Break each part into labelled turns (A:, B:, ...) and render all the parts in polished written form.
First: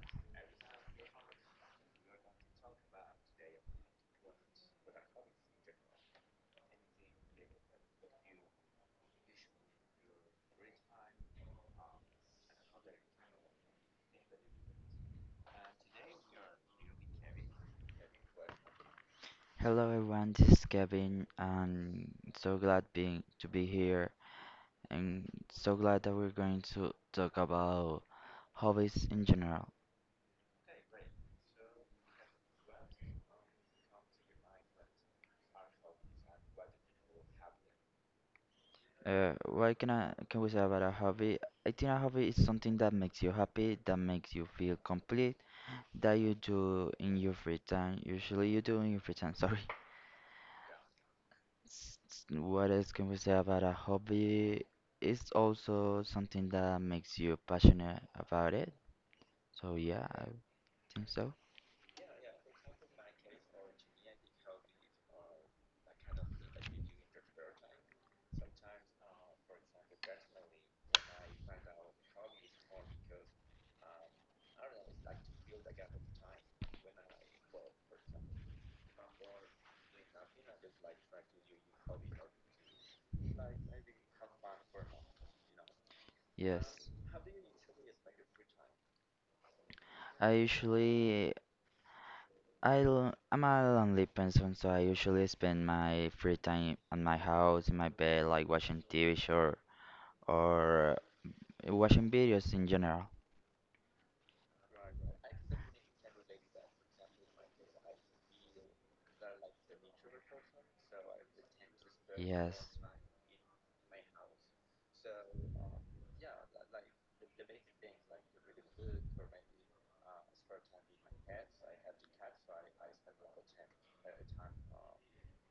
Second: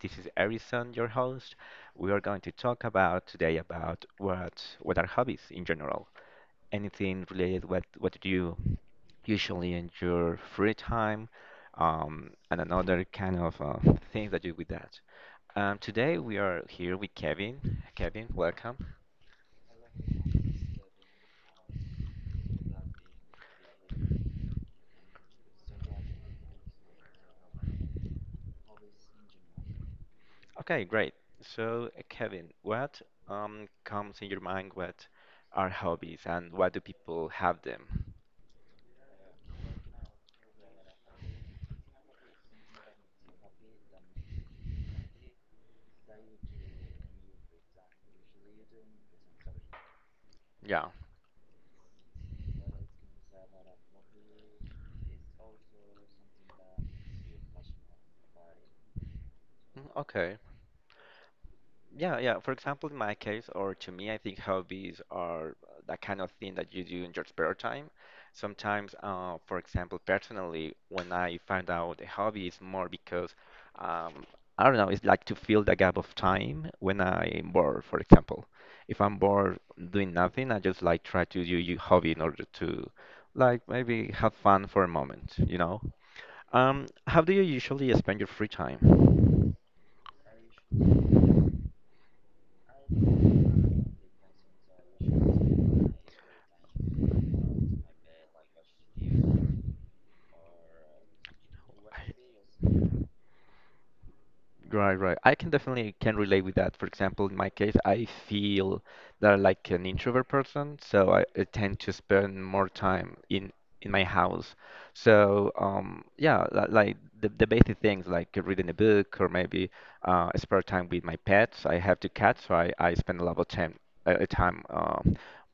A: This is Harrison, your host. We are going to talk about today about what are hobbies in general. Anything related what do you usually in your free time, and another kind of things that you do with that. Today we are here with Kevin. Kevin, welcome.
B: Hello everyone, this is Kevin, and so glad being to be here and so glad that we're going to talk about hobbies in general.
A: Okay, great. So, Kevin, what comes in your mind? What are hobbies and why do people have them?
B: What can we say about a hobby? I think a hobby is something that makes you happy, that makes you feel complete, that you do in your free time. Usually you do in your free time, sorry.
A: Yeah.
B: What else can we say about a hobby? It's also something that makes you passionate about it. So
A: Mm.
B: yeah, I
A: Okay.
B: think so.
A: Yeah, yeah. For example, in my case, or to me, I think hobbies are that kind of thing that you do in your spare time. Sometimes, for example, personally, when I find out a hobby, it's more because, um, I don't know, it's like to fill the gap of time when I'm bored, for example. If I'm bored doing nothing, I just like try to do your hobby in order to, like, maybe have fun for a moment, you know?
B: Yes.
A: How do you usually spend your free time?
B: I usually I'm a lonely person, so I usually spend my free time on my house, in my bed, like watching TV show or watching videos in general.
A: Right, right. I can definitely can relate with that. For example, in my case, I feel that I'm like an introvert person, so I tend to spend
B: Yes.
A: more time in my house. So, yeah, like the basic things like reading a book or maybe spare time with my pets. I have two cats, so I spend a lot of time uh, time uh,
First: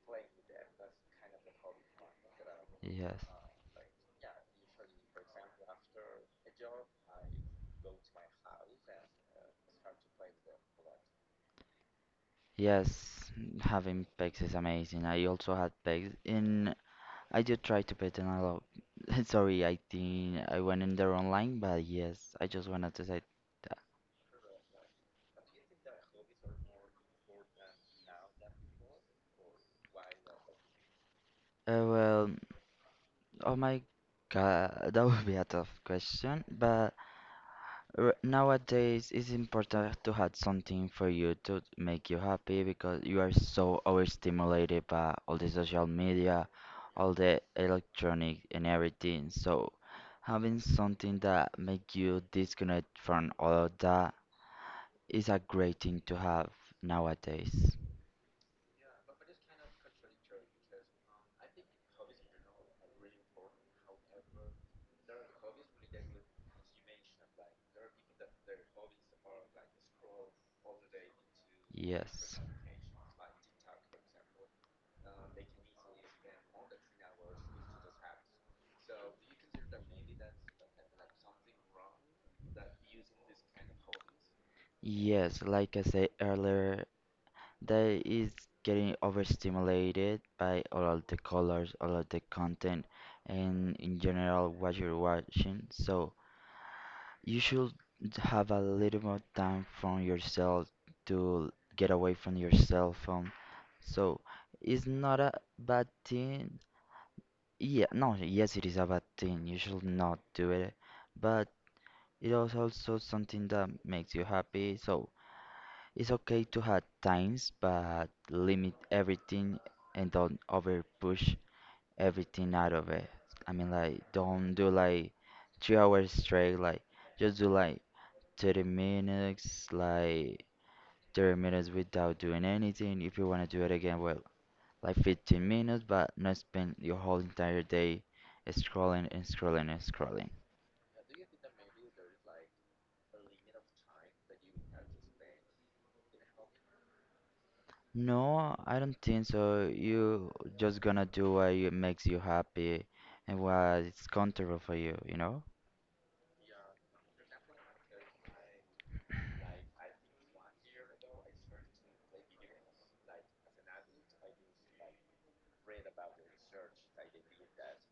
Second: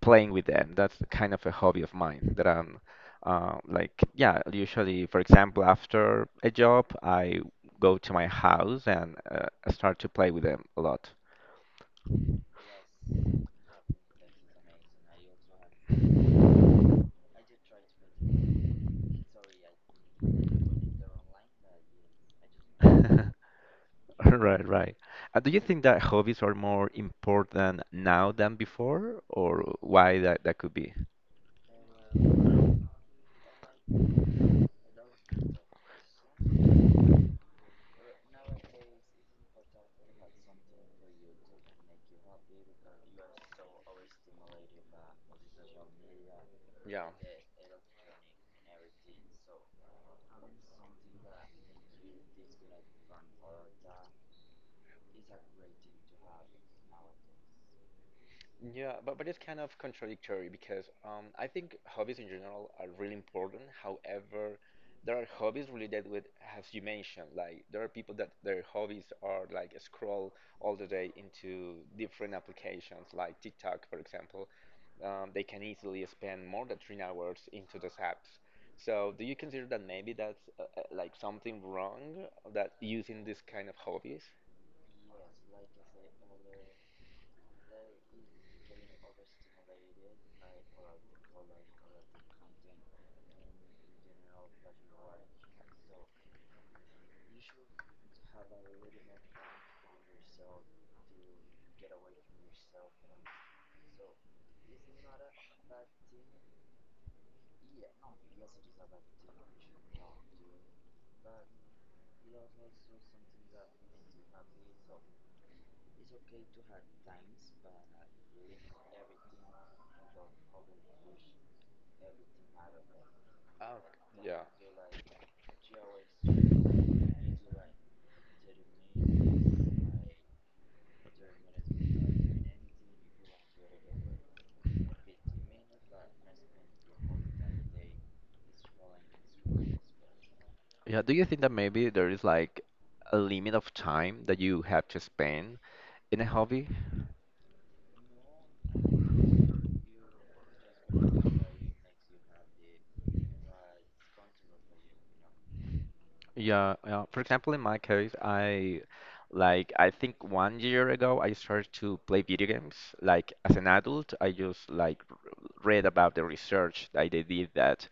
A: playing with them. That's kind of a hobby of mine that I'm
B: Yes.
A: like, yeah, usually, for example, after a job, I go to my house and I start to play with them a lot.
B: Yes, having pets is amazing. I also had pets in I do try to pay ten a lot. Sorry, I think I went in the wrong line, but yes, I just wanted to say that.
A: Right, right. Do you think that hobbies are more important now than before, or why that could be?
B: Well, oh my God, that would be a tough question, but nowadays it's important to have something for you to make you happy because you are so overstimulated by all the social media,
A: Yeah.
B: all the electronic and everything. So having something that make you disconnect from all of that is a great thing to have nowadays.
A: Yeah, but it's kind of contradictory because I think hobbies in general are really important. However, there are hobbies related with, as you mentioned, like there are people that their hobbies are like scroll all the day into different
B: Yes.
A: applications, like TikTok, for example. They can easily spend more than 3 hours into those apps. So, do you consider that maybe that's like something wrong that using this kind of hobbies?
B: Yes, like I said earlier, they is getting overstimulated by all of the colors, all of the content, and in general what you're watching. So you should have a little more time from yourself to get away from your cell phone. So it's not a bad thing. Yeah, no, yes, it is a bad thing. You should not do it. But it is also something that makes you happy. So it's okay to have times, but limit everything and don't over push everything out of it. I mean,
A: Oh,
B: like,
A: yeah.
B: don't do like 3 hours straight. Like, just do like 30 minutes, like 30 minutes without doing anything. If you want to do it again, well, like 15 minutes, but not spend your whole entire day scrolling and scrolling and scrolling.
A: Yeah, do you think that maybe there is like a limit of time that you have to spend in a hobby?
B: No, I don't think so. You just gonna do what you- makes you happy and what is comfortable for you, you know?
A: Yeah, yeah. For example, in my case, I think one year ago I started to play video games. Like as an adult, I just read about the research that they did that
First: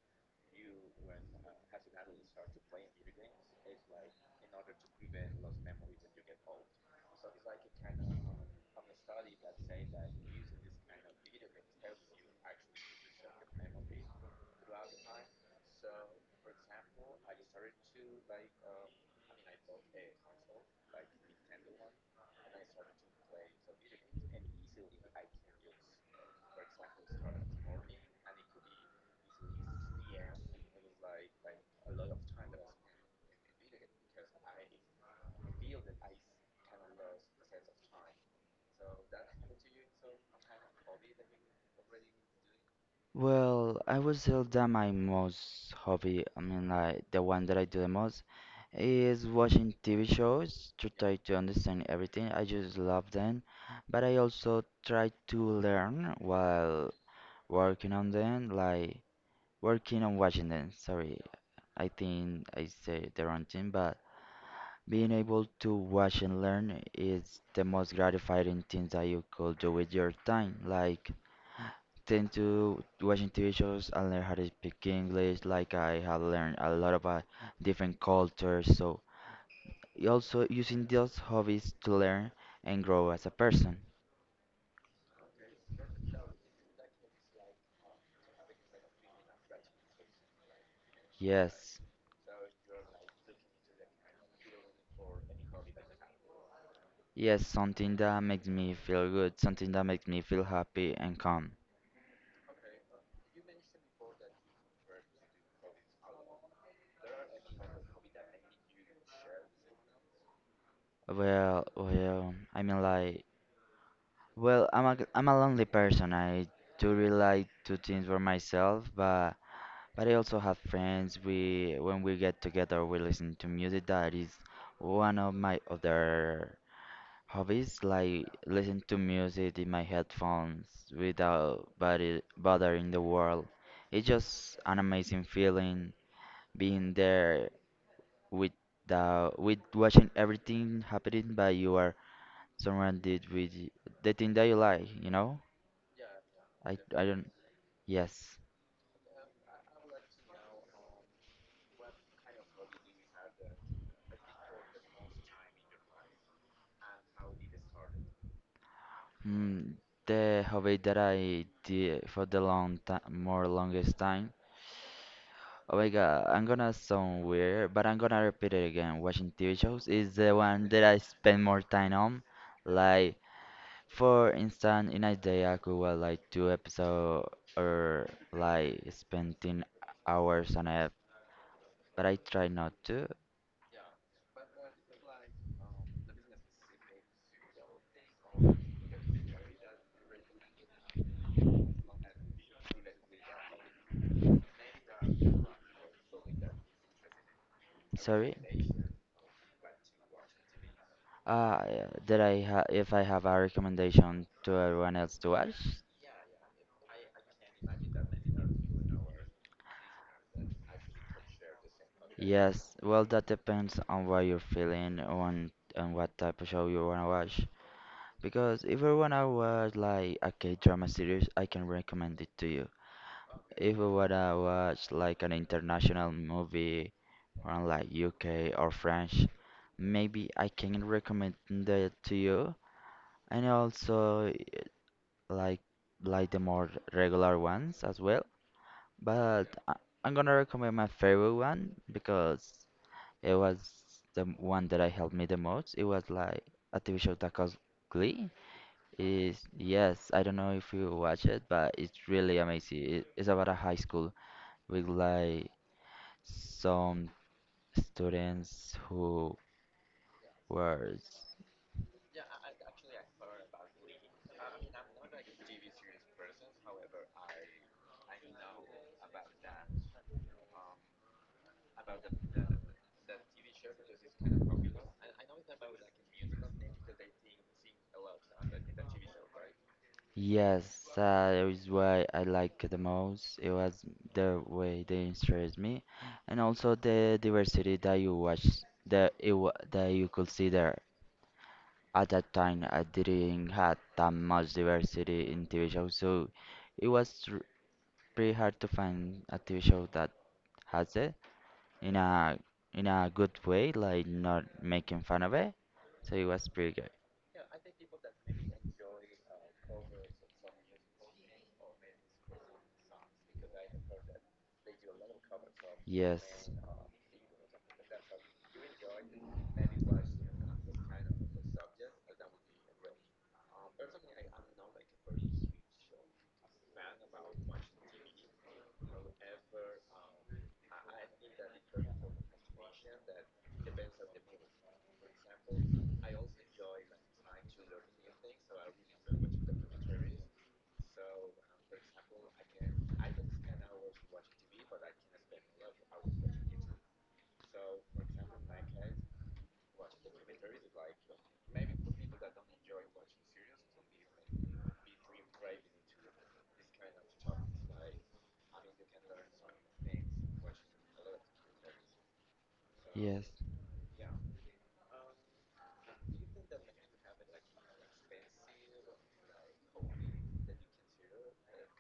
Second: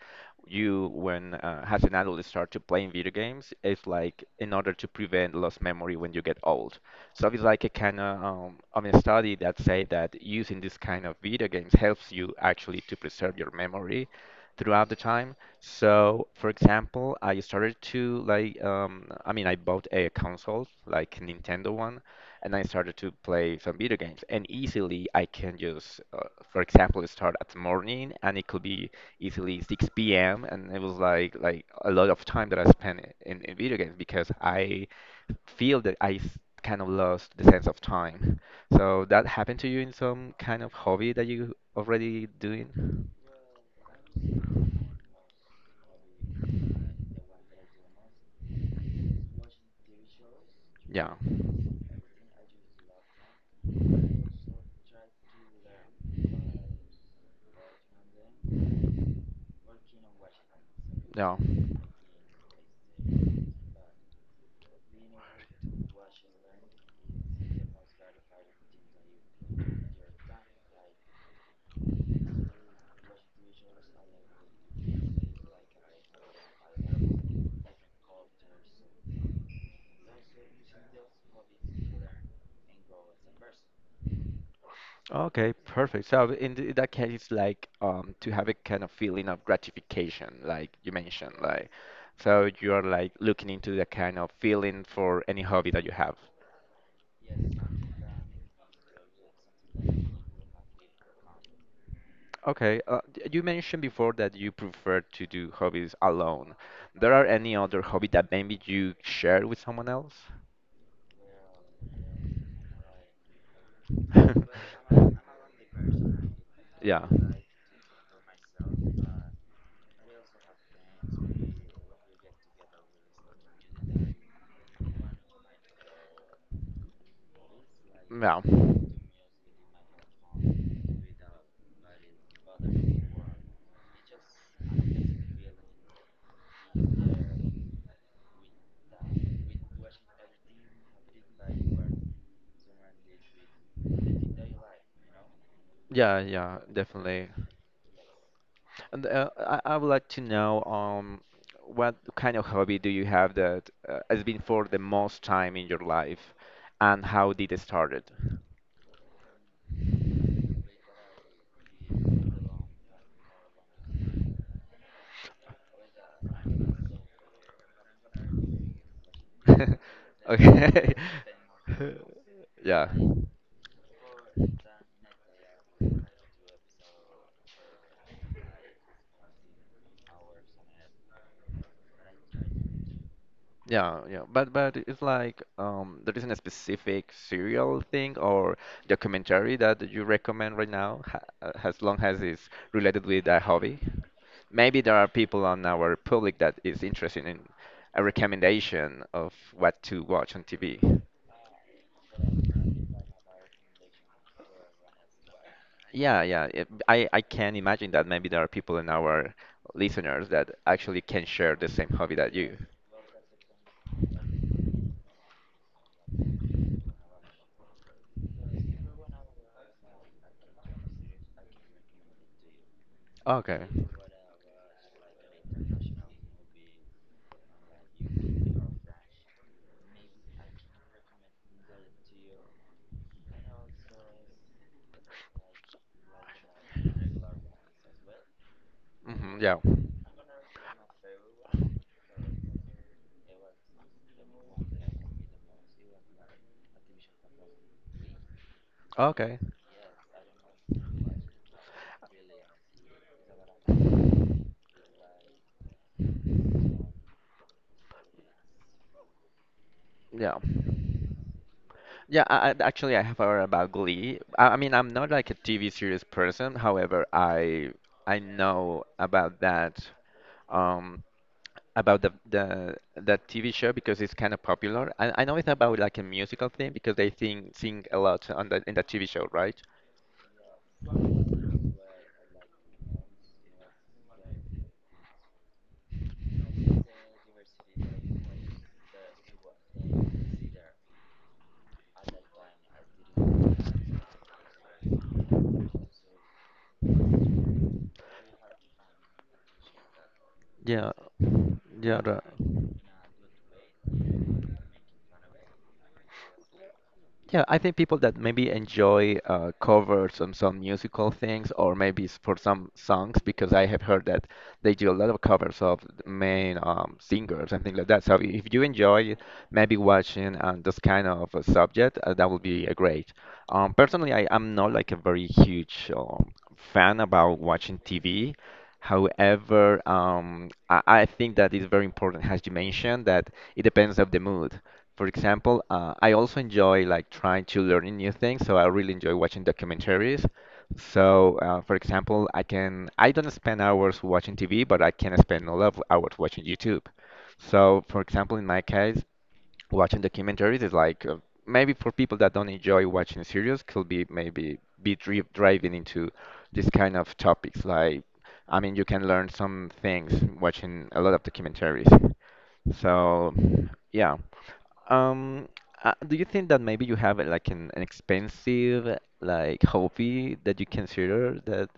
A: you when as an adult you start to playing video games is like in order to prevent lost memory when you get old. So it's like a kind of I mean study that say that using this kind of video games helps you actually to preserve your memory throughout the time. So, for example, I started to like, I mean, I bought a console, like Nintendo one, and I started to play some video games. And easily, I can just, for example, start at morning, and it could be easily 6 p.m. And it was like a lot of time that I spent in video games because I feel that kind of lost the sense of time. So that happened to you in some kind of hobby that you already doing?
B: Well, I would say that my most hobby, I mean, like the one that I do the most, is watching TV shows to
A: Yeah.
B: try to understand everything. I just love them, but I also try to learn while working on them, like working on watching them. Sorry,
A: No.
B: I think I said the wrong thing, but being able to watch and learn is the most gratifying things that you could do with your time. Like, tend to watching TV shows and learn how to speak English. Like I have learned a lot about different cultures, so also using those hobbies to learn and grow as a person.
A: Okay, perfect. So in that case, it's like to have a kind of feeling of gratification, like you mentioned, like
B: Yes,
A: so you are like looking into the kind of feeling for any hobby that you have.
B: yes, something that makes me feel good, something that makes me feel happy and calm.
A: Okay, you mentioned before that you prefer to do hobbies alone. There are any other hobby that maybe you share with someone else?
B: Well, I mean like, well, I'm a I'm a lonely person. I do
A: Yeah.
B: really like to things for myself, but I also have friends. We when we get together, we listen to music. That is one of my other hobbies, like
A: Yeah.
B: listen to music in my headphones without body, bothering the world. It's just an amazing feeling being there with the with watching everything happening, but you are surrounded with the thing that you like. You know,
A: Yeah, yeah,
B: I
A: definitely.
B: don't. Yes.
A: And I would like to know what kind of hobby do you have that has been for the most time in your life, and how did it started?
B: Mm, the hobby that I did for the long time, more longest time. Oh my God, I'm gonna sound weird, but I'm gonna repeat it again. Watching TV shows is the one that
A: Okay.
B: I spend more time on.
A: Yeah.
B: Like, for instance, in a day I could watch like two episodes or like spend 10 hours on it, but I try not to.
A: Yeah, yeah, but it's like there isn't a specific serial thing or documentary that you recommend right now, ha as long as it's related with a hobby. Maybe there are people on our public that is interested in a
B: Sorry.
A: recommendation of what to watch on TV.
B: Yeah, that I ha if I have a recommendation to everyone else to watch.
A: Yeah, yeah, I can imagine that maybe there are people in our listeners that actually can share the same hobby that you.
B: Yes, well, that depends on what you're feeling on and what type of show you wanna watch. Because if you wanna watch like a K-drama series, I can recommend it to you.
A: Okay.
B: If you wanna watch like an international movie from like UK or French, maybe I can recommend that to you. And also like like the more regular ones as well.
A: Hmm,
B: But
A: yeah.
B: I- I'm gonna recommend my favorite one because it was the one that I helped me the most. It was like a TV show that calls Glee.
A: Okay.
B: Is yes, I don't know if you watch it, but it's really amazing. It's about a high school with like some students who
A: Yeah.
B: were.
A: Yeah, actually, I have heard about Glee. I mean, I'm not like a TV series person. However, I know about that um about the that TV show because it's kind of popular. I know it's about like a musical thing because they sing a lot on the in the TV show, right?
B: Yes, that is why I like the most. It was the way they interest me, and also the diversity that you watch that it wa that you could see there. At that time, I didn't have that much diversity in TV shows, so it was pretty hard to find a TV show that
A: Yeah,
B: has it in
A: yeah, the-
B: a good way, like not making fun of it. So it was pretty good.
A: Yeah, I think people that maybe enjoy covers on some musical things, or maybe for some songs, because I have heard that they do a lot of covers of the
B: Yes,
A: main singers and things like that. So if you enjoy maybe watching this kind of a subject, that would be great. Personally, am not like a very huge fan about watching TV. However, I think that is very important, as you mentioned, that it depends of the mood. For example, I also enjoy like trying to learn new things, so I really enjoy watching documentaries. So, for example, I don't spend hours watching TV, but I can spend a lot of hours watching YouTube. So, for example, in my case, watching documentaries is like maybe for people that don't enjoy watching series could be maybe be driving into this kind of topics like I mean you can learn some things watching a lot of documentaries
B: yes.
A: so yeah um do you think that maybe you have like an expensive like hobby that you consider that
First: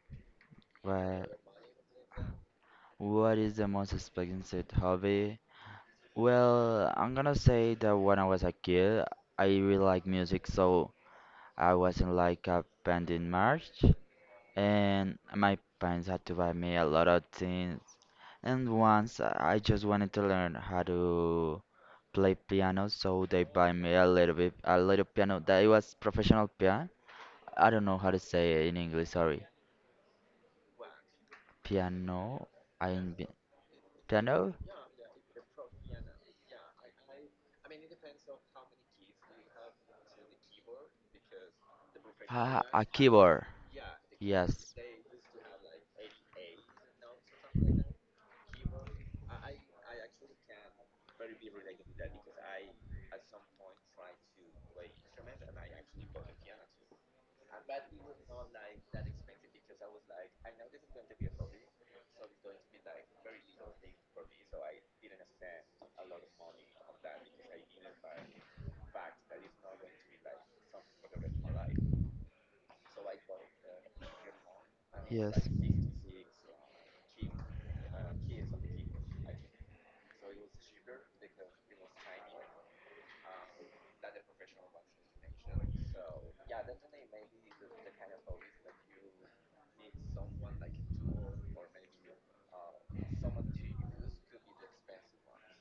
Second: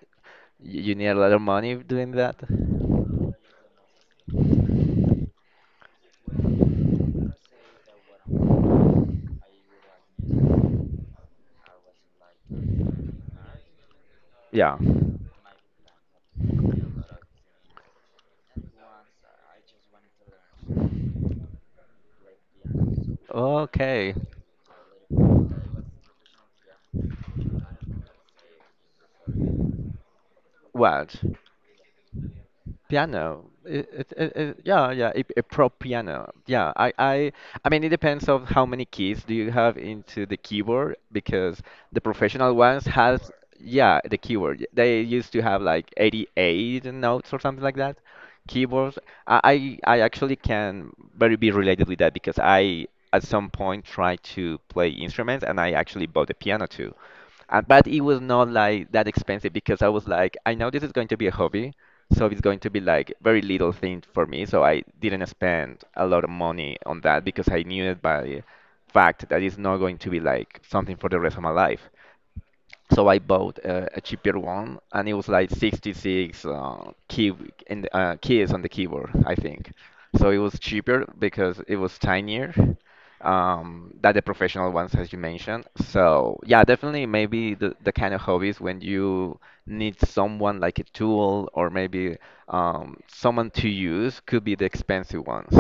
A: you need a
B: Well,
A: lot of money doing that
B: what is the most expensive hobby? Well, I'm gonna say that when I was a kid, I really liked music, so I was in like a band in March,
A: yeah
B: and my parents had to buy me a lot of things. And once I just wanted to learn how to play piano, so they buy me a
A: okay
B: little bit, a little piano that it was professional piano. I don't know how to say it in English, sorry.
A: what
B: Piano, I
A: Piano.
B: piano.
A: Yeah, yeah, a pro piano. Yeah, I mean, it depends of how many keys do you have into the keyboard because the professional
B: Ah, a
A: ones has,
B: keyboard.
A: yeah, the keyboard.
B: Yes.
A: They used to have like 88 notes or something like that. Keyboards. I actually can very be related with that because I at some point tried to play instruments and I actually bought a piano too. But it was not like that expensive because I was like, I know this is going to be a hobby, so it's going to be like very little thing for me. So I didn't spend a lot of money on that because I knew it by fact that it's not going to be like something for the rest of my life. So I bought a cheaper one, and it was like
B: Yes.
A: 66 key in the, keys on the keyboard, I think. So it was cheaper because it was tinier than the professional ones, as you mentioned. So yeah, definitely maybe the kind of hobbies when you need someone like a tool or maybe someone to use could be the expensive ones.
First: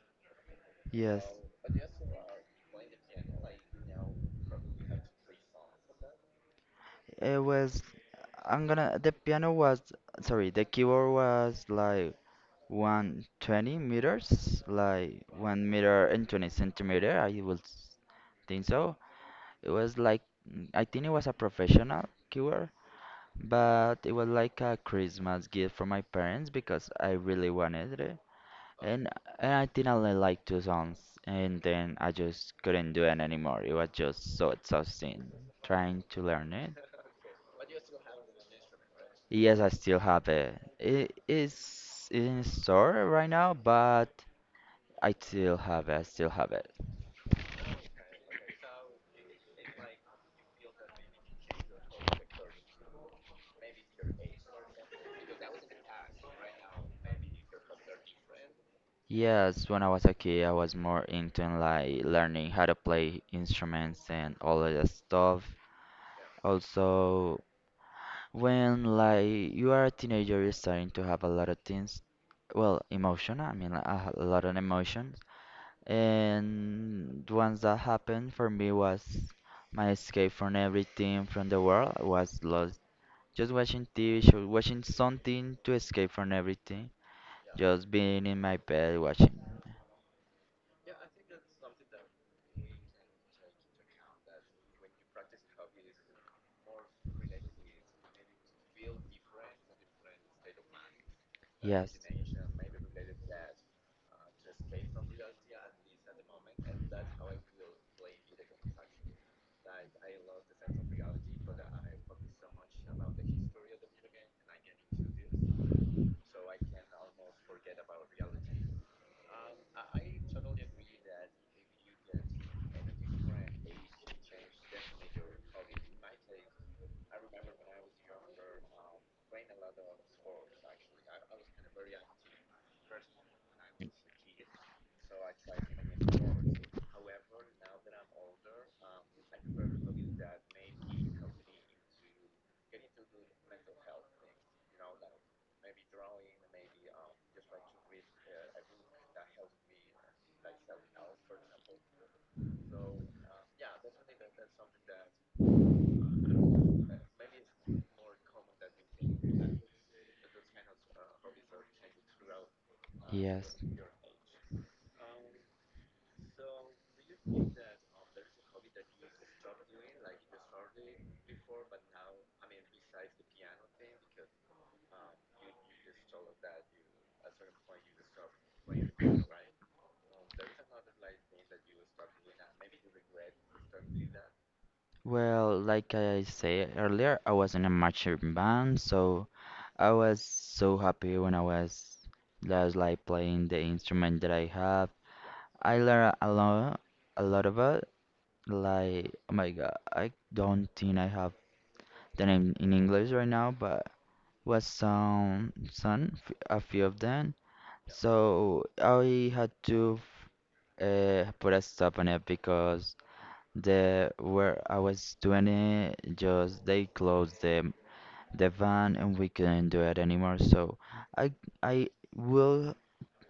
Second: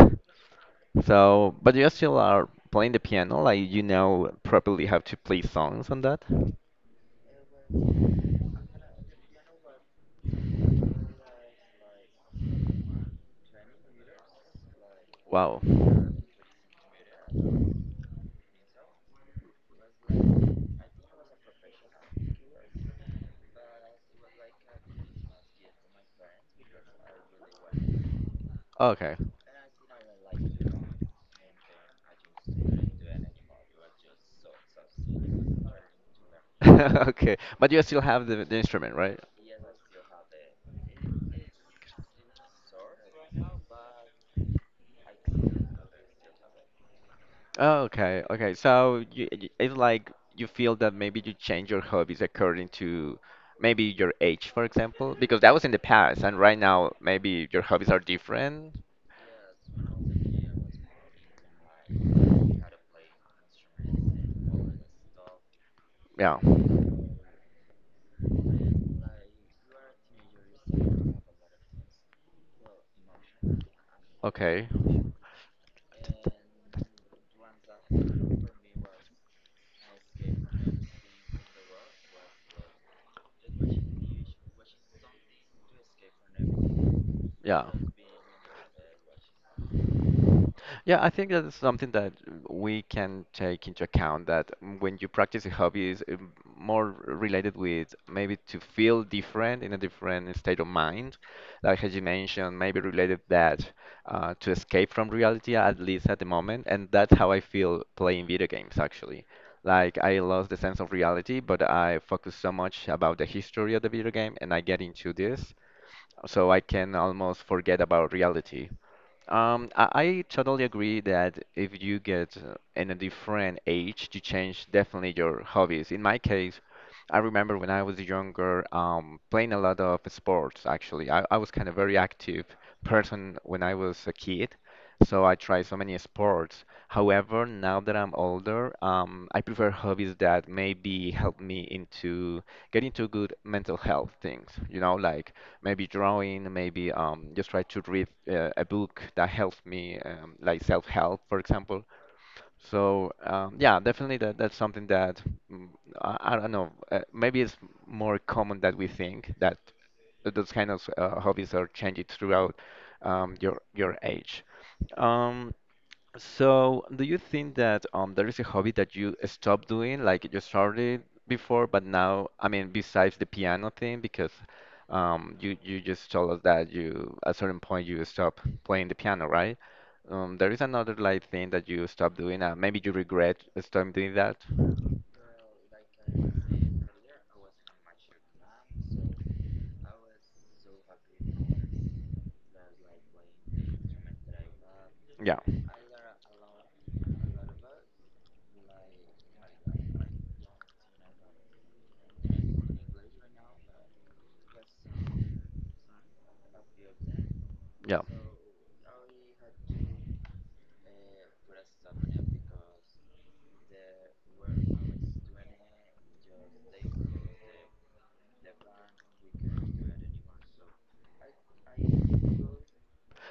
B: Yes.
A: So, but you still are playing the piano, like you know properly how to play songs on that.
B: It was. I'm gonna. The piano was. Sorry, the keyboard was like 120 meters, like
A: Wow.
B: 1 meter and 20 centimeter. I would think so. It was like. I think it was a professional keyboard. But it was like a Christmas gift from my parents because I really wanted it. And,
A: Okay.
B: and I didn't like two songs. And then I just couldn't do it anymore. It was just so exhausting trying to learn it.
A: Okay. But you still have the instrument, right?
B: Yes, I still have it. It is in store right now, but I still have it. I still have it.
A: Oh, okay. Okay. So it's like you feel that maybe you change your hobbies according to maybe your age, for example, because that was in the past, and right now maybe your hobbies are different.
B: Yes, when I was a kid, I was more into like learning how to play instruments and all of that stuff.
A: Yeah.
B: Also, when like you are a teenager, you're starting to have a lot of things, well, emotion. I mean, I had a lot of
A: Okay.
B: emotions, and the ones that happened for me was my escape from everything from the world I was lost. Just watching TV show, watching something to escape from everything.
A: Yeah.
B: Just being in my bed watching.
A: Yeah, I think that's something that we can take into account that when you practice a hobby is more related with maybe to feel different in a different state of mind, like
B: Yes,
A: as you mentioned, maybe related that to escape from reality at least at the moment, and that's how I feel playing video games actually. Like I lost the sense of reality, but I focus so much about the history of the video game, and I get into this, so I can almost forget about reality. I totally agree that if you get in a different age, you change definitely your hobbies. In my case, I remember when I was younger, playing a lot of sports actually. I was kind of very active person when I was a kid. So I try so many sports. However, now that I'm older, I prefer hobbies that maybe help me into get into good mental health things. You know, like maybe drawing, maybe just try to read a book that helps me, like self-help, for example. So yeah, definitely that's something that mm, I don't know. Maybe it's more common that we think that those kind of hobbies are changing throughout
B: yes.
A: your age. Um, so do you think that there is a hobby that you stopped doing, like you started before, but now, I mean, besides the piano thing, because you just told us that you at a certain point you stopped playing the piano, right? There is another like thing that you stop doing. Maybe you regret stopping doing that.
B: Well, like I said earlier, I was in a marching band, so I was so happy when I was just like playing the instrument that I have.
A: Yeah,
B: I learned a lot about like oh my God, I don't think I have the name in English right now, but was a few of them.
A: yeah,
B: So I had to put a stop on it because. The Where I was doing it, just they closed the van and we couldn't do it anymore. So I I will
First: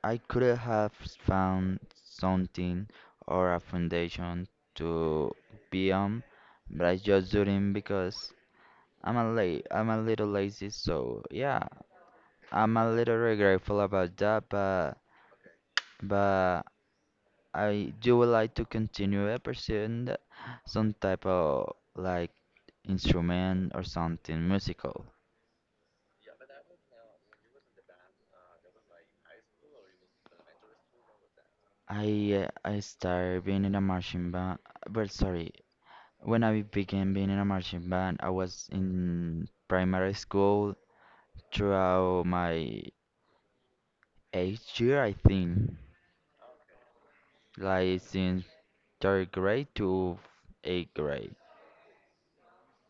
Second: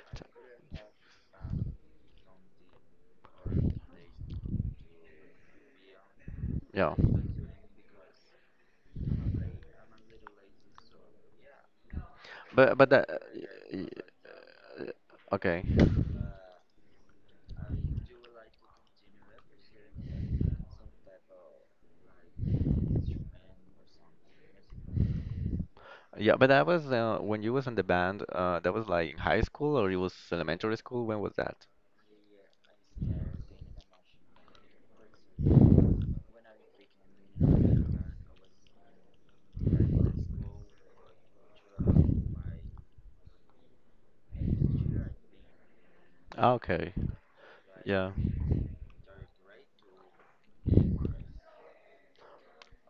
B: I could have found something or a foundation to be on, but
A: yeah.
B: I just didn't because I'm a little lazy. So yeah,
A: But
B: I'm a
A: but that,
B: little regretful
A: y-
B: about that, but
A: okay.
B: but I do would like to continue pursuing some type of like instrument or something musical.
A: Yeah, but that was when you was in the band. That was like in high school or it was elementary school. When was that?
B: I started being in a marching band, but sorry, when I began being in a marching band, I was in primary school throughout my eighth year, I think,
A: Ah, okay.
B: like
A: Yeah.
B: since third grade to eighth grade.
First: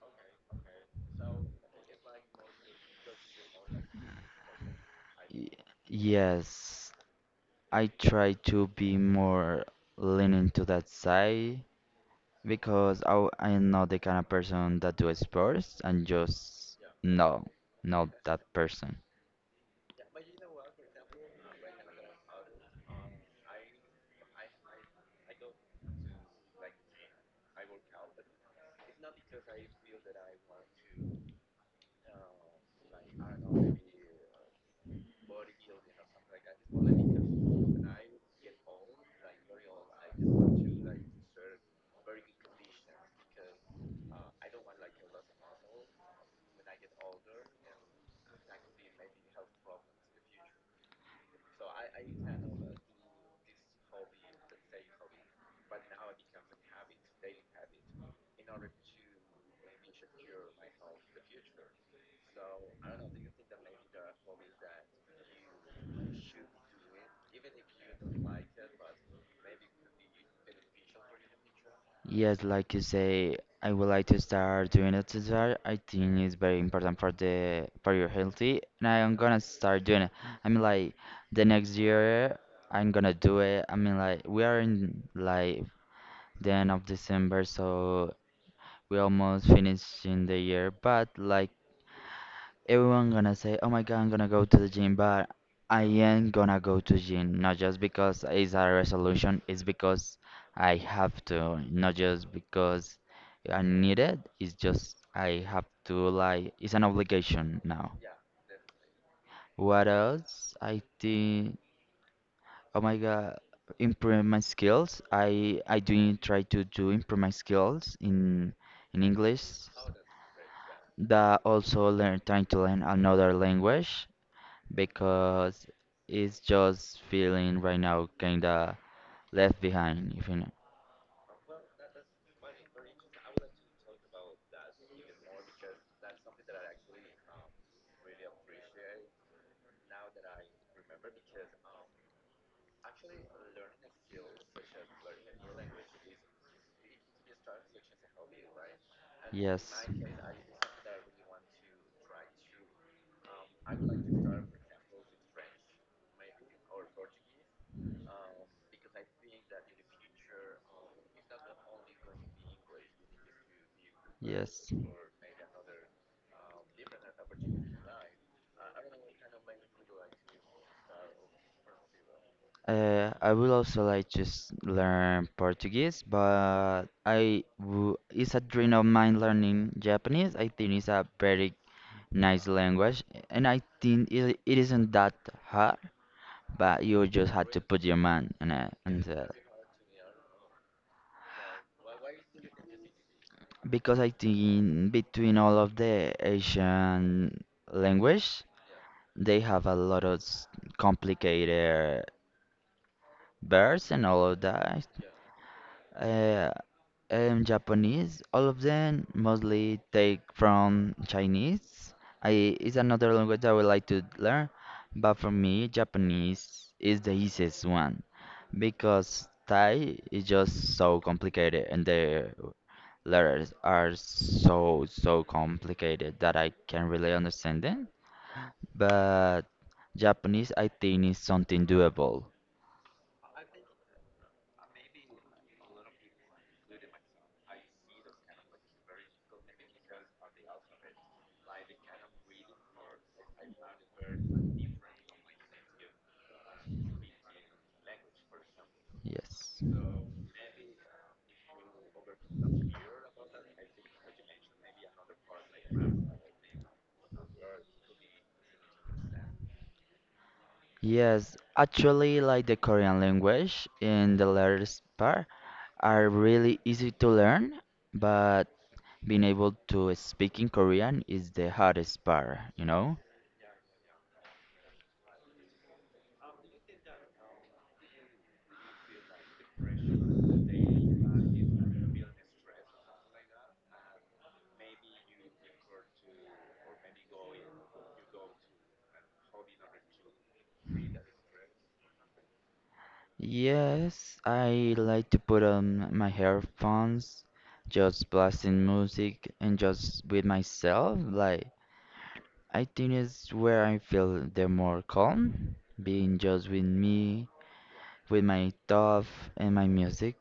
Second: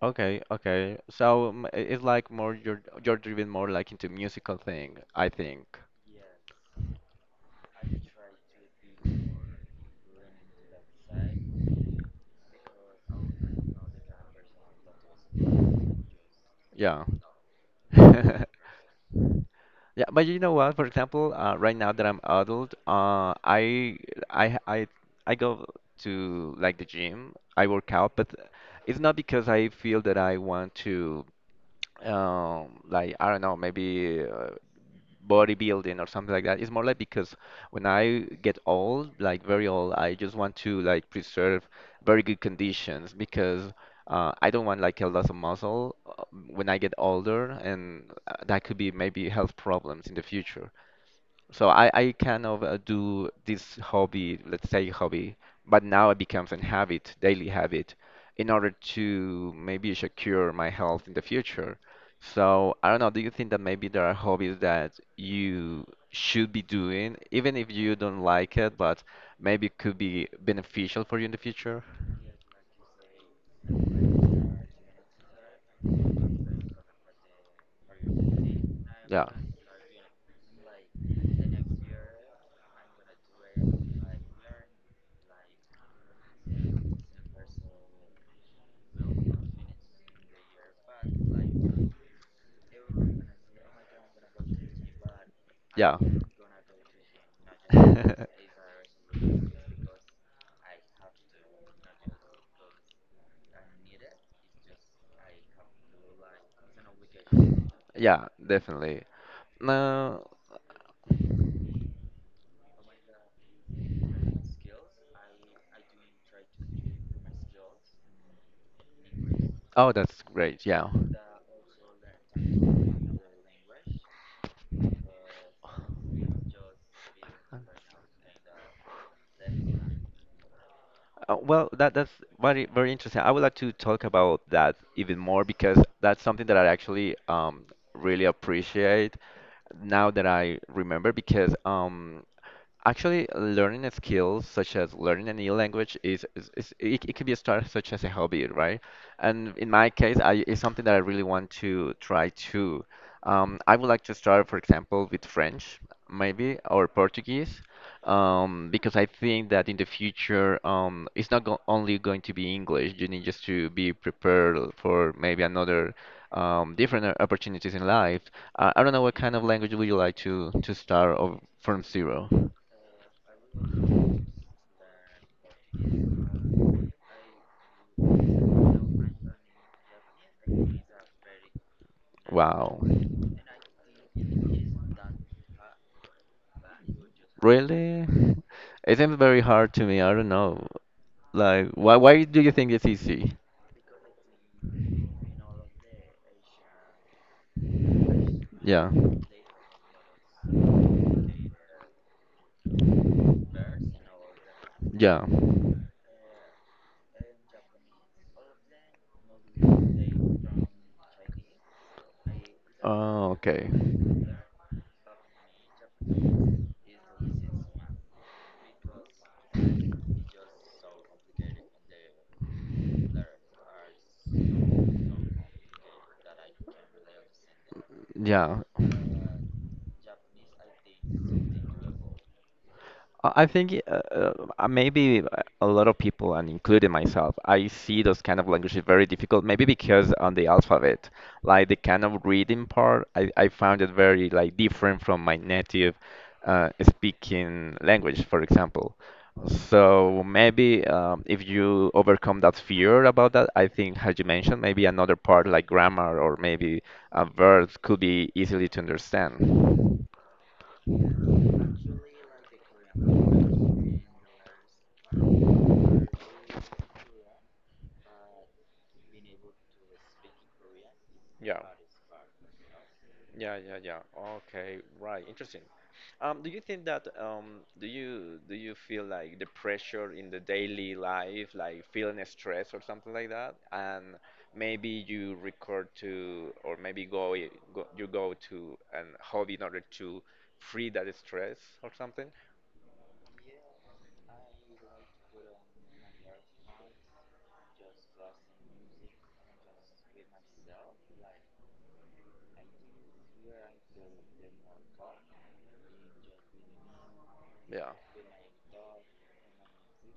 A: Okay, okay. So it's like more you're driven more like into musical thing, I
B: Y-
A: think.
B: Yes, I try to be more leaning to that side because I'm not the kind of person that do sports and just
A: Yeah.
B: no, not that person.
A: Yeah, but you know what? For example, right now that I'm adult, uh, I I I go to like the gym. I work out, but it's not because I feel that I want to like I don't know, maybe bodybuilding or something like that. It's more like because when I get old, like very old, I just want to like preserve very good conditions because I don't want like a loss of muscle when I get older, and that could be maybe health problems in the future. So I kind of do this hobby, let's say hobby, but now it becomes a habit, daily habit, in order to maybe secure my health in the future. So I don't know, do you think that maybe there are hobbies that you should be doing, even if you don't like it, but maybe it could be beneficial for you in the future?
B: Yes, like you say, I would like to start doing exercise. I think it's very important for the for your healthy, and I'm
A: Yeah,
B: gonna start doing it. I mean, like the next year, I'm gonna do it. I mean, like we are in like the end of December, so we almost finishing the year. But like everyone gonna say, "Oh my God, I'm gonna go to the gym," but I
A: yeah.
B: am gonna go to gym, not just because it's a resolution, it's because I have to, not just because I need it, it's just I have to, like, it's an obligation now.
A: Yeah, definitely.
B: What
A: No.
B: else? I think, oh my God, improve my skills. I do try to do improve my skills in English
A: Oh, that's great. Yeah.
B: that also learn trying to learn another language because it's just feeling right now kinda left behind, if you know.
A: Well, that's very very interesting. I would like to talk about that even more because that's something that I actually really appreciate now that I remember because actually, learning a skill such as learning a new language is it, could be a start such as a hobby, right? And in
B: Yes,
A: my case, I, it's something that I really want to try too. I would like to start, for example, with French, maybe, or Portuguese, because I think that in the future, it's not go only going to be English. You need just to be prepared
B: yes.
A: for maybe another different opportunities in life. I don't know what kind of language would you like to start of from zero.
B: I would also like to learn Portuguese, but I w it's a dream of mine learning Japanese. I think it's a very nice
A: Wow.
B: language, and I think it isn't that hard, but you just had to put your
A: Really?
B: mind on it
A: It
B: and
A: seems very hard to me. I don't know. Like, why do you think it's easy?
B: because I think between all of the Asian language,
A: Yeah.
B: they have a lot of complicated verbs and all of that.
A: Yeah.
B: Uh, in Japanese, all of them mostly take from Chinese. It's another
A: Oh,
B: language I would
A: okay.
B: like to learn, but for me, Japanese is the easiest one because Thai is just so complicated and the letters are so complicated that I can't really understand them.
A: Yeah.
B: But Japanese, I think, is something doable.
A: I think maybe a lot of people, and including myself, I see those kind of languages very difficult. Maybe because on the alphabet, like the kind of reading part, I found it very like different from my native speaking language, for example.
B: Yes.
A: So maybe if you overcome that fear about that, I think, as you mentioned, maybe another part like grammar or maybe verbs could be easily to understand.
B: Yes, actually, like the Korean language in the letters part are really easy to learn, but being able to speak in Korean is the
A: Yeah.
B: hardest part, you know?
A: Yeah, yeah, yeah. Okay, right. Interesting. Do you think that do you feel like the pressure in the daily life, like feeling stress or something like that, and maybe you record to, or maybe go, I- go you go to an hobby in order to free that stress or something?
B: Yes, I like to put on my headphones, just blasting music and just with myself. Like, I think it's where I feel the more calm, being just with me,
A: Yeah.
B: with my thoughts and my music.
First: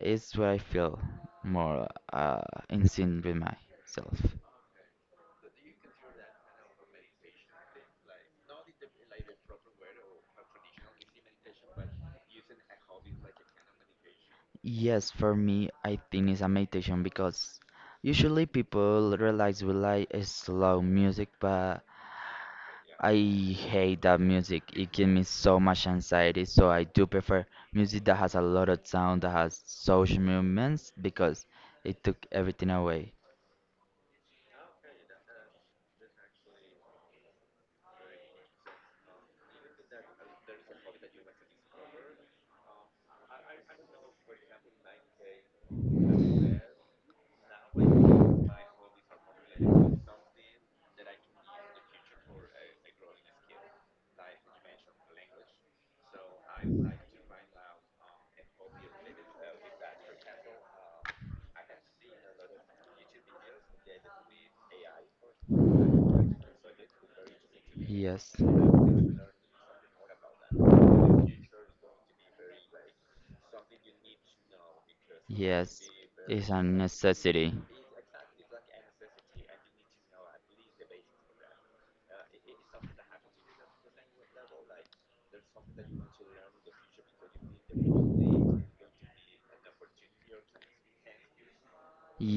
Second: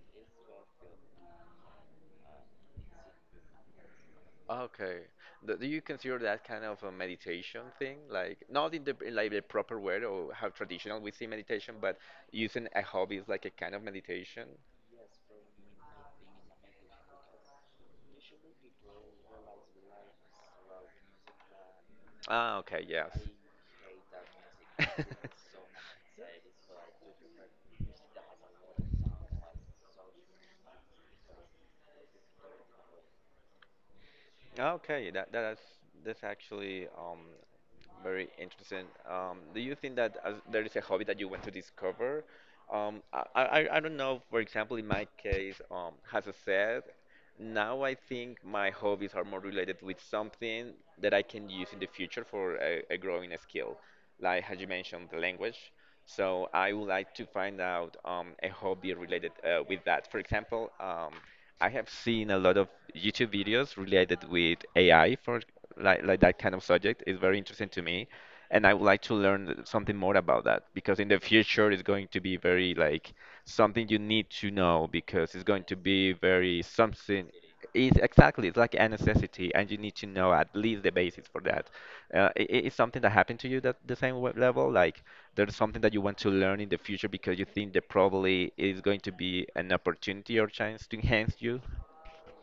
B: It's where I feel more in sync with myself.
A: Okay. Do you consider that kind of a meditation thing? Like not in the in like the proper way or how traditional we see meditation, but using a hobby is like a kind of meditation?
B: Yes, for me, I think it's a meditation because usually people realize we like slow music, but
A: Ah, okay, yes.
B: I hate that music. It gives me so much anxiety. So I do prefer music that has a lot of sound, that has social movements, because it took everything away.
A: Okay, that's that's actually very interesting. Do you think that as there is a hobby that you want to discover? I don't know. For example, in my case, as I said, now I think my hobbies are more related with something that I can use in the future for a growing skill, like as you mentioned, the language. So I would like to find out a hobby related with that. For example, I have seen a lot of YouTube videos related with AI for like that kind of subject. It's very interesting to me,
B: Yes,
A: and I would like to learn something more about that because in the future it's going to be very like something you need to know because it's going
B: yes,
A: to be
B: it's
A: very
B: a
A: something.
B: necessity.
A: It's exactly it's like a necessity, and you need to know at least the basis for that. Is something that happened to you that the same level like there's something that you want to learn in the future because you think that probably is going to be an opportunity or chance to enhance you?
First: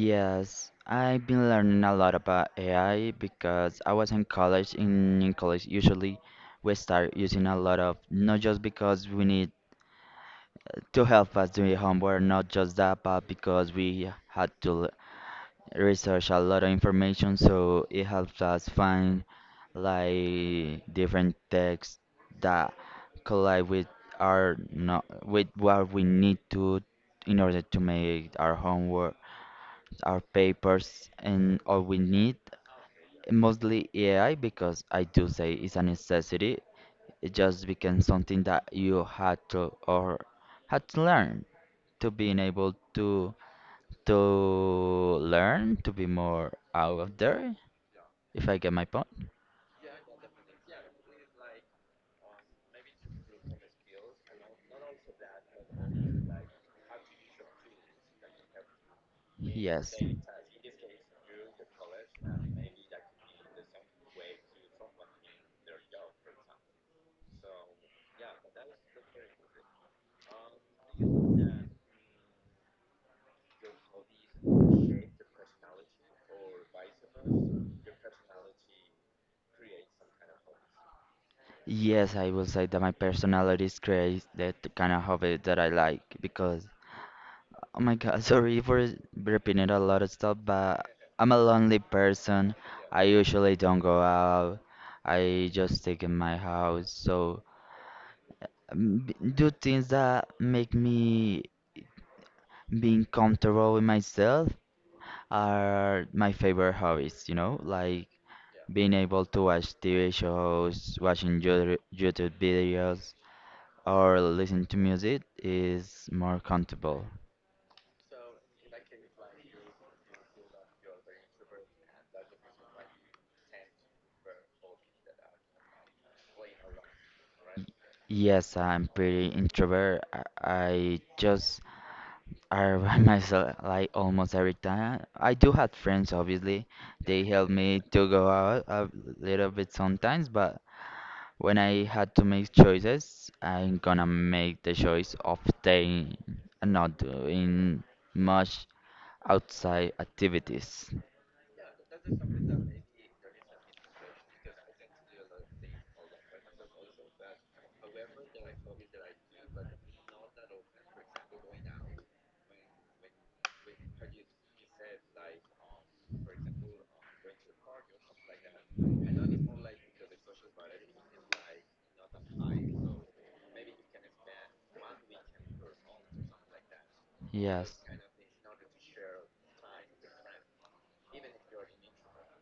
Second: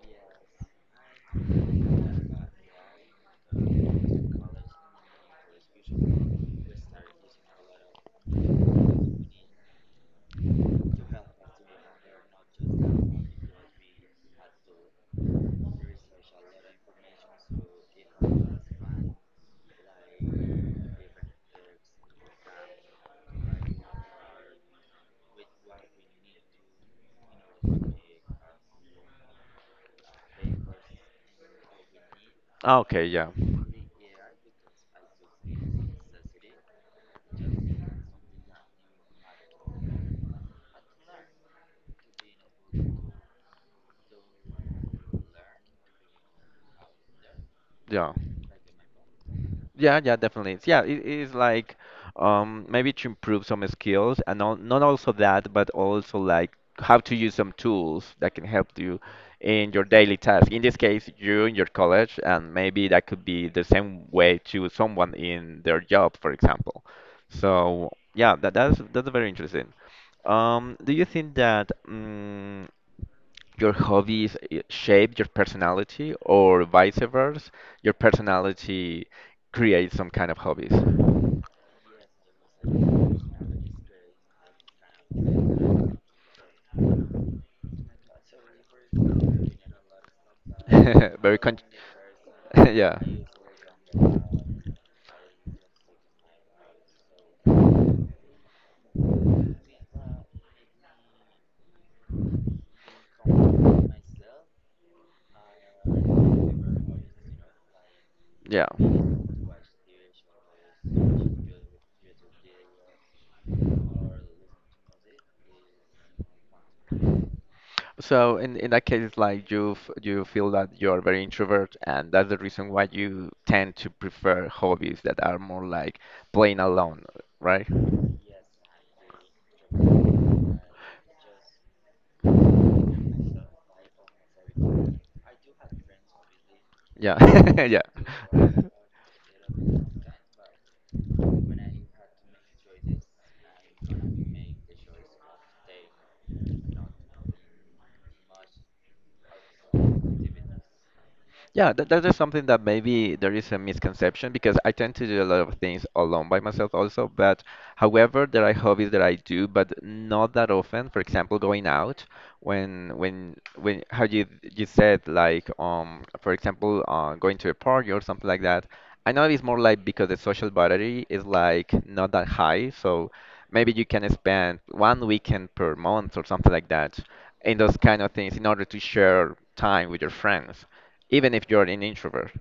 B: Yes, I've been learning a lot about AI because I was in college. In college, usually we start using a lot of not just because we need to help us do homework, not just that, but because we had to research a lot of information, so it helps us find like different texts that collide with our no, with what we need to in order to make our homework, our papers, and all we need.
A: Ah, okay, yeah.
B: Mostly AI because I do say it's a necessity. It just became something that you had to or had to learn to being able to learn to be more out of there
A: Yeah.
B: if I get my point.
A: Yeah, yeah, definitely. Yeah, it is like maybe to improve some skills and not also that, but also like how to use some tools that can help you in your
B: Yes.
A: daily task. In this case, you in your college, and maybe that could be the same way to someone in their job, for example. So yeah, that's that's very interesting. Do you think that? Your hobbies shape your personality, or vice versa, your personality creates some kind of hobbies.
B: Yes, I will say that my personality is creates that kind of hobby that I like because, oh my God, sorry for repeating a lot of stuff, but I'm a
A: Very con
B: lonely person.
A: yeah.
B: I usually don't go out. I just stay in my house. So do things that make me being comfortable with myself are my favorite hobbies, you know? Like
A: Yeah.
B: being able to watch TV shows, watching YouTube videos, or listen to music is more comfortable.
A: So in that case, like you you feel that you're very introvert, and that's the reason why you tend to prefer hobbies that are more like playing alone, right?
B: Yes, I'm pretty introvert. I just are by myself like almost every time. I do have friends, obviously. They help
A: Yeah,
B: me
A: yeah.
B: to go out a little bit sometimes, but when I had to make choices, I'm gonna make the choice of staying and not doing much outside activities.
A: Yeah, that, that is something that maybe there is a misconception because I tend to do a lot of things alone by myself also. But however, there are hobbies that I do, but not that often. For example, going out when how you said like for example going to a party or something like that. I know it's more like because the social battery is like not that high, so maybe you can spend one weekend per month or something like that in
B: Yes,
A: those kind of things in order to share time with your friends even if you're an introvert.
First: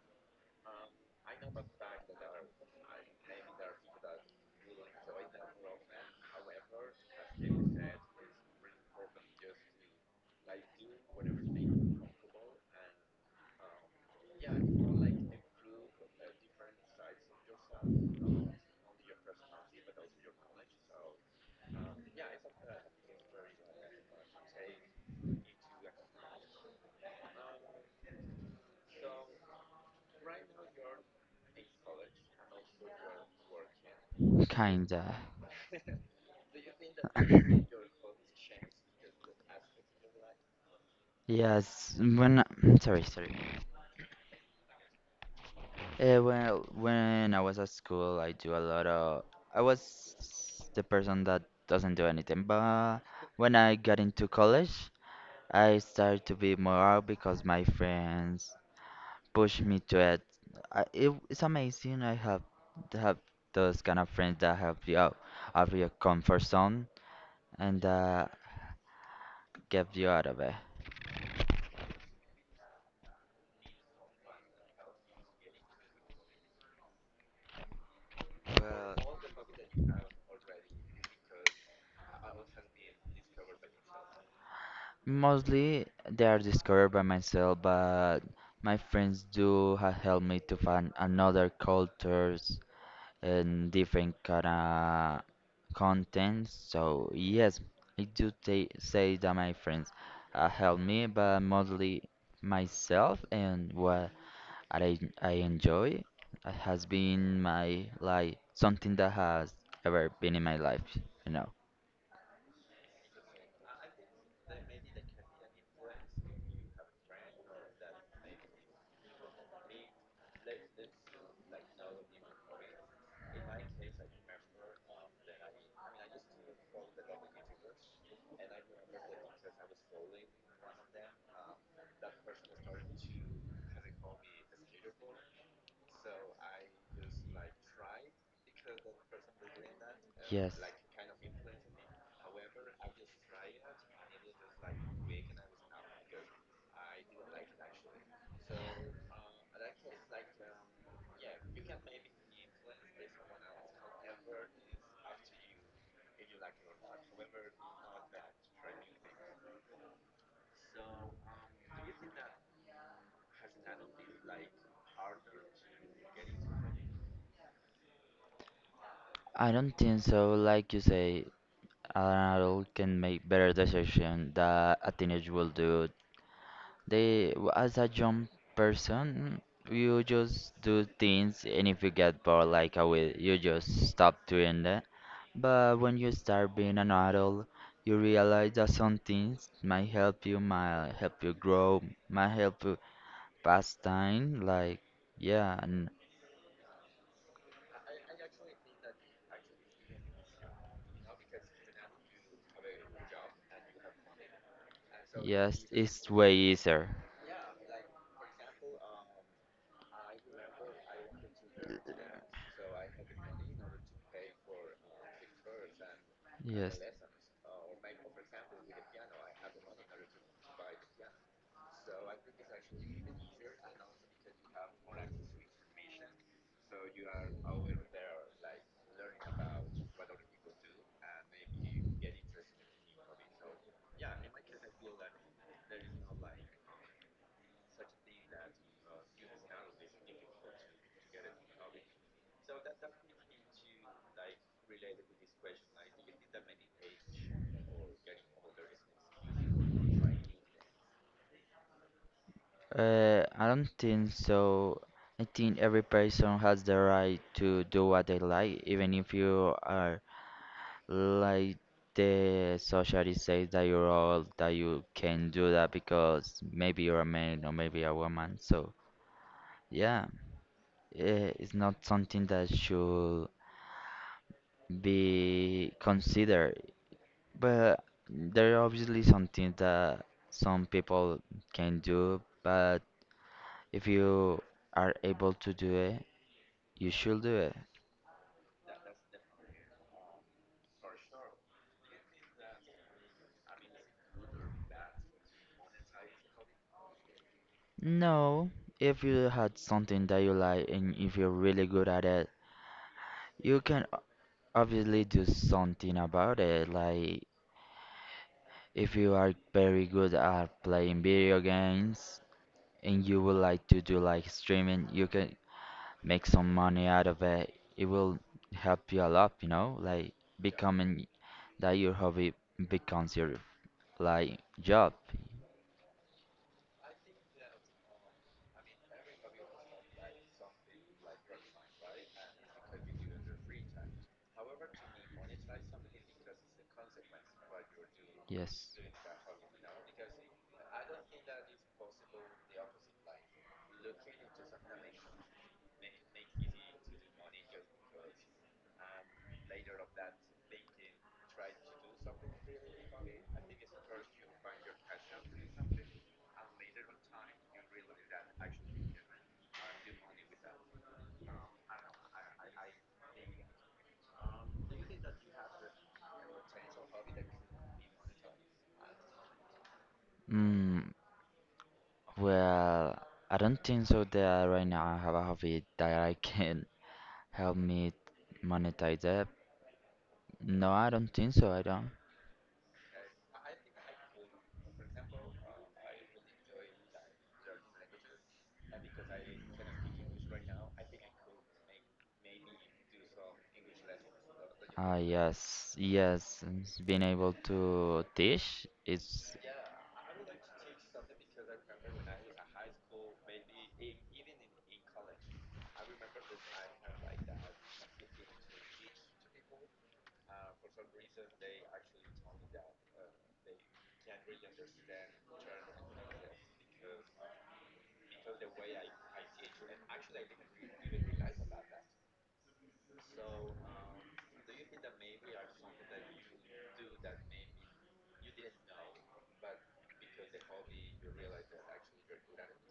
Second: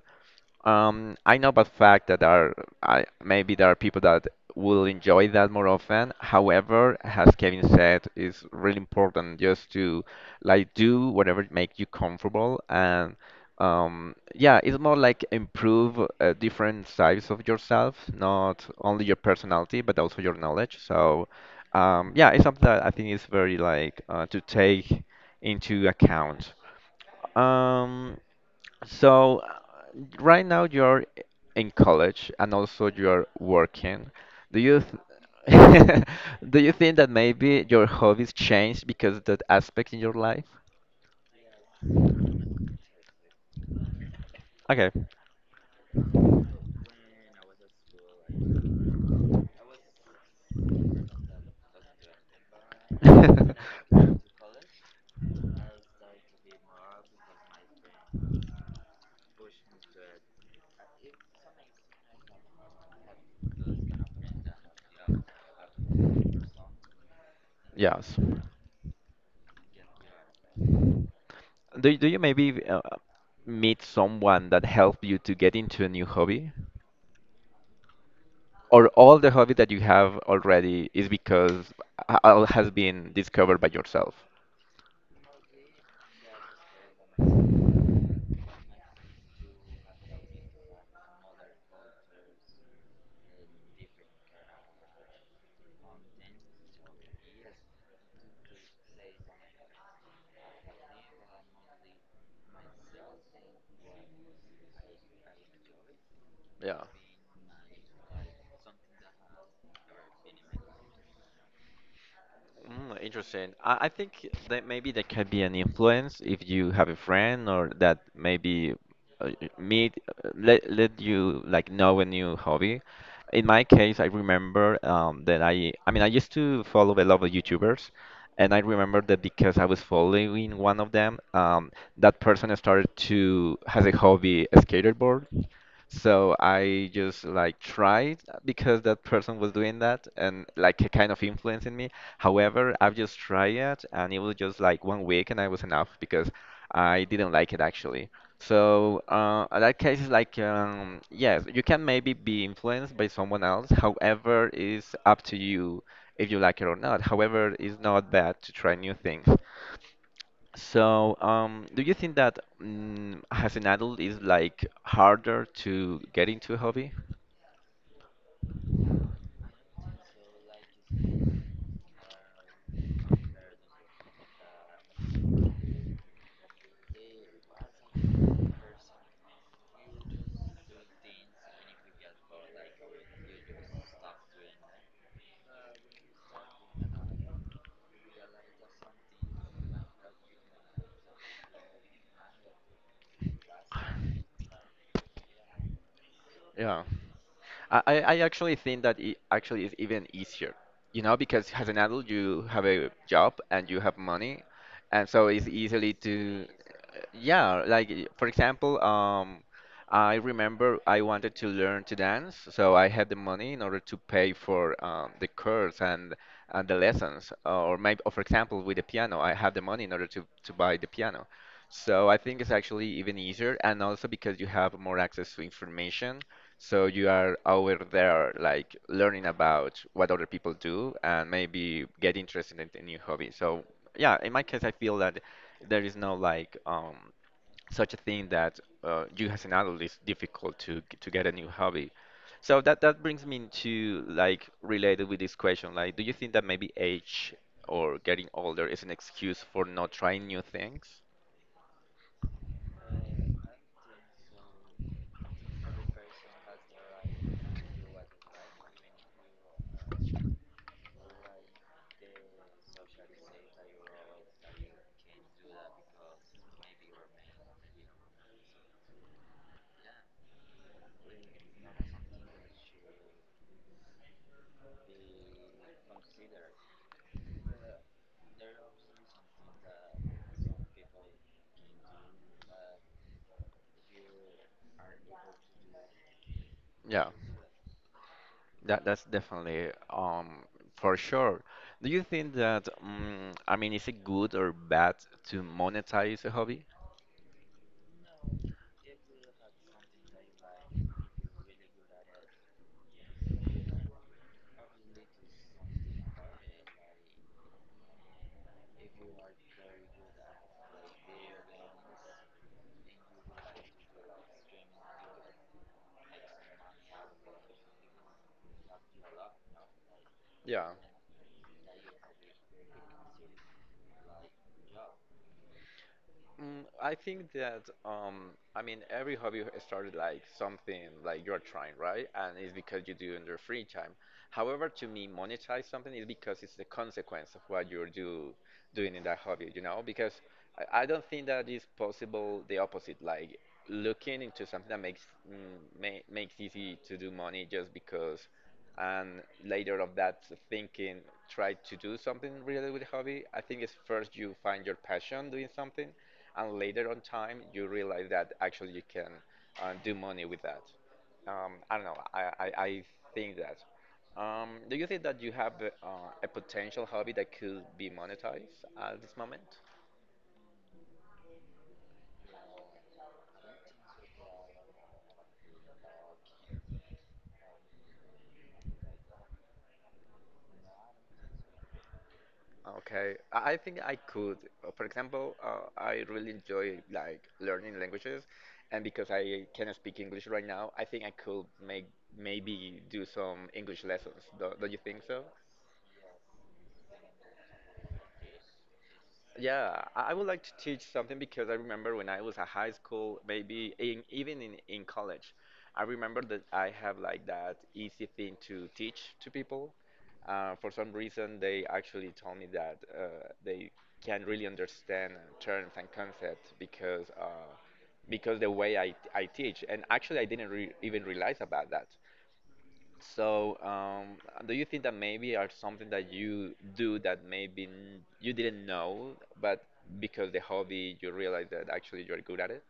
A: I know by fact that there are maybe there are people that will enjoy that more often. However, as Kevin said, it's really important just to like do whatever make you comfortable and yeah, it's more like improve different sides of yourself, not only your personality but also your knowledge. So yeah, it's something that I think is very like to take into account. Um, so right now you're in college and also you're working. Do you
B: kinda.
A: th do you think that maybe your hobbies changed because of that aspect in your life?
B: Yes, when sorry, sorry.
A: Okay.
B: Well, when I was at school, I do a lot of. I was the person that doesn't do anything. But when I got into college, I started to be more out because my friends pushed me to it. It it's amazing. I have to have those kind of friends that help you out of your comfort zone, and
A: Yes.
B: kept you out of it.
A: Do you maybe meet someone that helped you to get into a new hobby? Or all the hobby that you have already is because all has been discovered by yourself.
B: Mostly they are discovered by myself, but my friends do have helped me to find another cultures and different kind of contents. So yes, I do ta say that my friends help me, but mostly myself and what I enjoy
A: Yeah.
B: has been my like something that has ever been in my life, you know.
A: Mm, interesting. I think that maybe there can be an influence if you have a friend or that maybe meet let you like know a new hobby. In my case, I remember that I used to follow a lot of YouTubers, and I remember that because I was following one of them, that person started to has a hobby skateboard. So I just like tried because that person was doing that and like kind of influencing me. However, I've just tried it and it was just like 1 week and I was enough because I didn't like it actually. So in that case is like yes, you can maybe be influenced by someone else. However, it's up to you if you like it or not. However, it's not bad to try new things. So, do you think that as an adult is like harder to get into a hobby?
B: I don't think so, like you say, an adult can make better decisions than a teenager will do. They, as a young person, you just do things, and if you get bored, like I will, you just stop doing that. But when you start being an adult, you realize that some things might help you grow, might help you pass time. Like, yeah, and
A: Yeah. I actually think that it actually is even easier, you know, because as an adult you have a job and you have money, and so it's
B: yes,
A: easily
B: it's way
A: to,
B: easier.
A: yeah, like for example, I remember I wanted to learn to dance, so I had the money in order to pay for the course and the
B: Yes.
A: lessons, or maybe, or for example, with the piano, I had the money in order to buy the piano. So I think it's actually even easier, and also because you have more access to information so you are over there, like learning about what other people do and maybe get interested in a new hobby. So yeah, in my case, I feel that there is no like such a thing that you as an adult is difficult to get a new hobby. So that that brings me to like related with this question, like, do you think that maybe age or getting older is an excuse for not trying new things?
B: I don't think so. I think every person has the right to do what they like, even if you are like the society says that you're old, that you can do that because maybe you're a man or maybe a woman. So yeah, it's not something that should be considered. But there are obviously something that some people can do, but if you are able to do it, you
A: Yeah.
B: should do it.
A: That's definitely for sure. Do you think that I mean is it good or bad to monetize a hobby?
B: No, if you had something that you like and if you're really good at it, you can obviously do something about it. Like if you are very good at playing video games and you would like to do like streaming, you can make some money out of it. It will help you a lot, you know, like
A: Yeah.
B: becoming that your hobby becomes your like job.
A: Mm, I think that I mean every hobby started like something like you're trying, right? And it's because you do in your free time. However, to me, monetize something is because it's the consequence of what you're do
B: Yes.
A: doing in that hobby, you know? Because I don't think that is possible the opposite, like looking into something that makes mm, ma makes easy to do money just because, and later of that thinking try to do something related with hobby. I think it's first you find your passion doing something and later on time you realize that actually you can do money with that. I don't know. I think that. Do you think that you have uh, a potential hobby that could be monetized at this moment?
B: Mm, well, I don't think so that right now I have a hobby that I can help me monetize it. No, I don't think so. I don't.
A: Okay, I think I could. For example, I really enjoy like learning languages, and because I cannot speak English right now, I think I could make maybe do some English lessons. Do you
B: Ah,
A: think so?
B: yes, yes. Being able to teach is
A: Yeah, I would like to teach something because I remember when I was at high school, maybe even in college, I remember that I have like that easy thing to teach to people. For some reason, they actually told me that they can't really understand terms and concepts because the way I teach. And actually, I didn't re even realize about that. So, do you think that maybe are something that you do that maybe you didn't know, but because the hobby you realize that actually you're good at it?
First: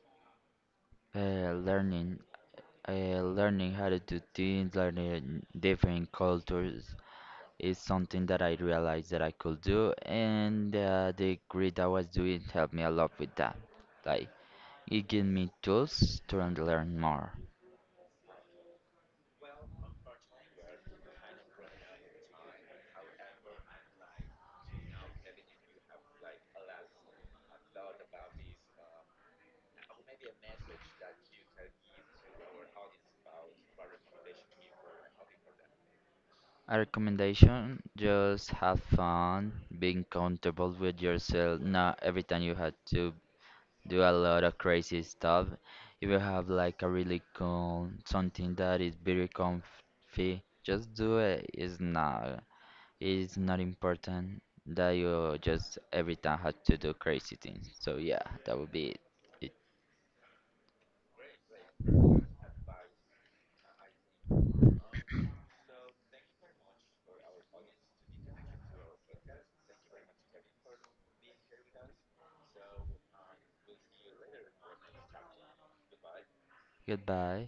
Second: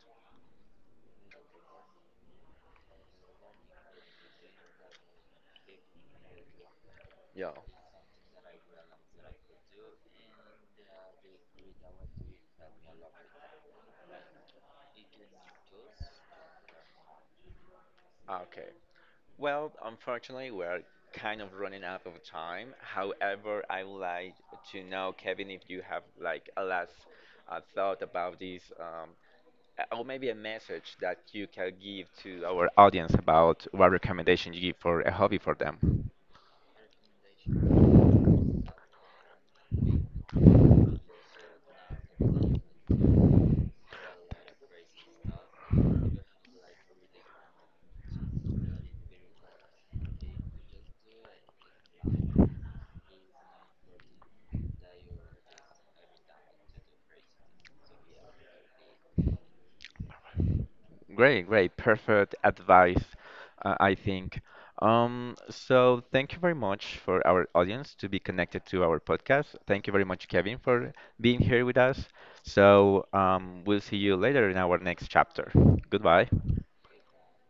B: Uh, learning, learning how to do things, learning different cultures
A: Yeah.
B: is something that I realized that I could do, and the grid I was doing helped me a lot with that. Like, it gave me tools to learn more.
A: Okay. Well, unfortunately, we're kind of running out of time. However, I would like to know, Kevin, if you have like a last thought about this, or maybe a message that you can give to our audience about what recommendation you give for a hobby for them.
B: A recommendation, just have fun, being comfortable with yourself. Not every time you have to do a lot of crazy stuff. If you have like a really cool something that is very comfy, just do it. It's not. It's not important that you just every time have to do crazy things. So yeah, that would be it.
A: Great, great, perfect advice, I think. So thank you very much for our audience to be connected to our podcast. Thank you very much, Kevin, for being here with us. So we'll see you later in our next chapter. Goodbye.
B: Goodbye.